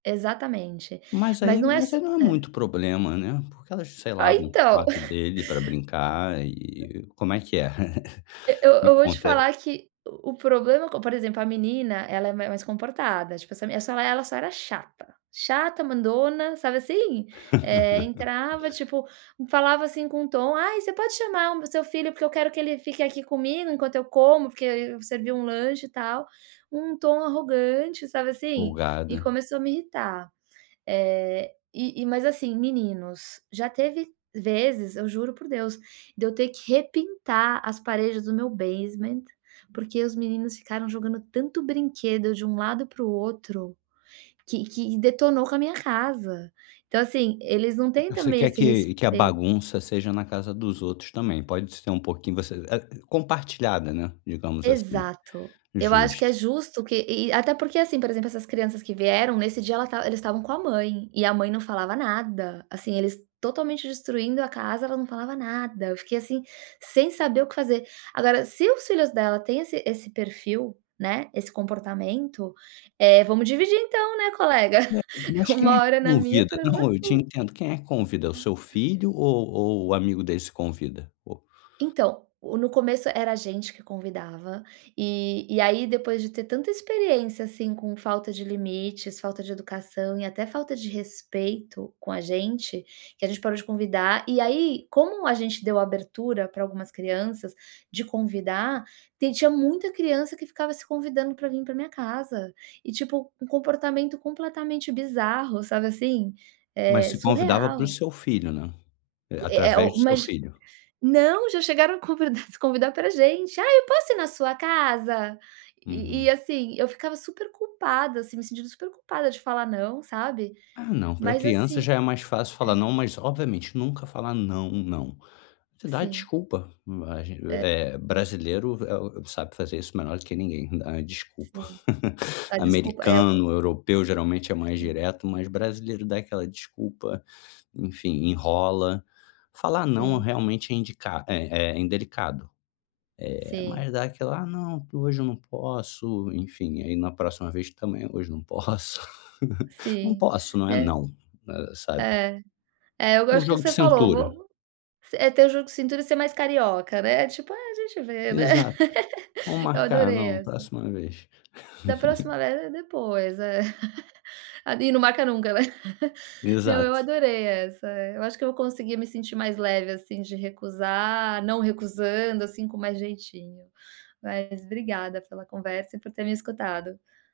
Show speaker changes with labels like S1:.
S1: Exatamente.
S2: Mas
S1: Mas
S2: aí,
S1: não é
S2: mas
S1: só
S2: aí não é
S1: Hã?
S2: muito problema né. Porque elas sei lá
S1: Ah,
S2: vão para o
S1: então.
S2: quarto dele pra brincar e como é que é?
S1: Eu
S2: Me
S1: eu vou te
S2: conta, é
S1: falar que o problema, como por exemplo, a menina ela ela é mais comportada. Tipo, essa essa ela só era chata. Chata, mandona, sabe assim? Eh, entrava, tipo, falava, assim, com um tom: "Ai você pode chamar o meu seu filho porque eu quero que ele fique aqui comigo enquanto eu como, porque eu servi um lanche e tal". Um tom arrogante, sabe, assim? E
S2: Folgada.
S1: começou a me irritar. Eh, e e, mas assim, meninos, já teve vezes, eu juro por Deus, de eu ter que repintar as paredes do meu basement, porque os meninos ficaram jogando tanto brinquedo de um lado pro outro que que detonou com a minha casa. Então, assim, eles não têm
S2: Você
S1: também
S2: quer
S1: esse
S2: que que a
S1: respeito
S2: bagunça seja na casa dos outros também, pode ser um pouquinho, você, eh eh, compartilhada, né, digamos assim.
S1: Exato. Eu acho que é
S2: Justo.
S1: justo que e até porque assim, por exemplo, essas crianças que vieram nesse dia, ela estava eles estavam com a mãe e a mãe não falava nada. Assim, eles totalmente destruindo a casa, ela não falava nada. Eu fiquei, assim, sem saber o que fazer. Agora se os filhos dela têm esse esse perfil, né, esse comportamento, eh, vamos dividir então, né, colega.
S2: Ué, mas quem é
S1: Uma
S2: que
S1: hora na minha,
S2: convida?
S1: outra hora na
S2: Não, eu te
S1: tua.
S2: entendo, quem é que convida? É o
S1: Hum.
S2: seu filho ou ou o amigo dele se convida? Ou
S1: Então, no começo era a gente que convidava e e aí depois de ter tanta experiência, assim, com falta de limites, falta de educação e até falta de respeito com a gente, que a gente parou de convidar e aí como a gente deu abertura para algumas crianças de convidar, tem tinha muita criança que ficava se convidando para vir pra minha casa e tipo um comportamento completamente bizarro, sabe assim?
S2: Mas
S1: Eh,
S2: se convidava pro
S1: surreal.
S2: seu filho, né? Eh,
S1: É é
S2: através
S1: o o
S2: do seu
S1: mas
S2: filho?
S1: Não, já chegaram a convidar para gente. "Ai eu posso ir na sua casa?". E e
S2: Uhum.
S1: assim eu ficava super culpada, assim, me sentindo super culpada de falar "não", sabe?
S2: Ah não, pra
S1: Mas
S2: criança
S1: assim
S2: já é mais fácil falar
S1: É.
S2: não, mas obviamente nunca falar não, não. Você dá
S1: Sim.
S2: desculpa, a gente
S1: É.
S2: eh, brasileiro eh, o sabe fazer isso melhor do que ninguém, a desculpa.
S1: Sei. A desculpa é.
S2: Americano, europeu geralmente é mais
S1: Sim.
S2: direto, mas brasileiro dá aquela desculpa, enfim, enrola, falar não
S1: Sim.
S2: realmente é indicado é é é indelicado, eh,
S1: Sim.
S2: mas dá aquela: “Ah, não, que hoje eu não posso”, enfim, aí na próxima vez também “Hoje não posso”. Não
S1: Sim,
S2: posso, não é
S1: né?
S2: não, sabe?
S1: É, é eu
S2: É um
S1: gosto que
S2: jogo de
S1: você falou, vou
S2: cintura.
S1: vou, s é ter o jogo cintura e ser mais carioca, né. Tipo, ah, a gente vê, né.
S2: Exato, "Vamos
S1: Eu
S2: marcar",
S1: adorei
S2: não,
S1: essa.
S2: próxima vez.
S1: Da próxima agora é: “depois”, é. E não marca nunca, né. Não, eu
S2: Exato.
S1: adorei essa. Eu acho que eu vou conseguir me sentir mais leve, assim, de recusar, não recusando, assim, com mais jeitinho. Mas obrigada pela conversa e por ter me escutado.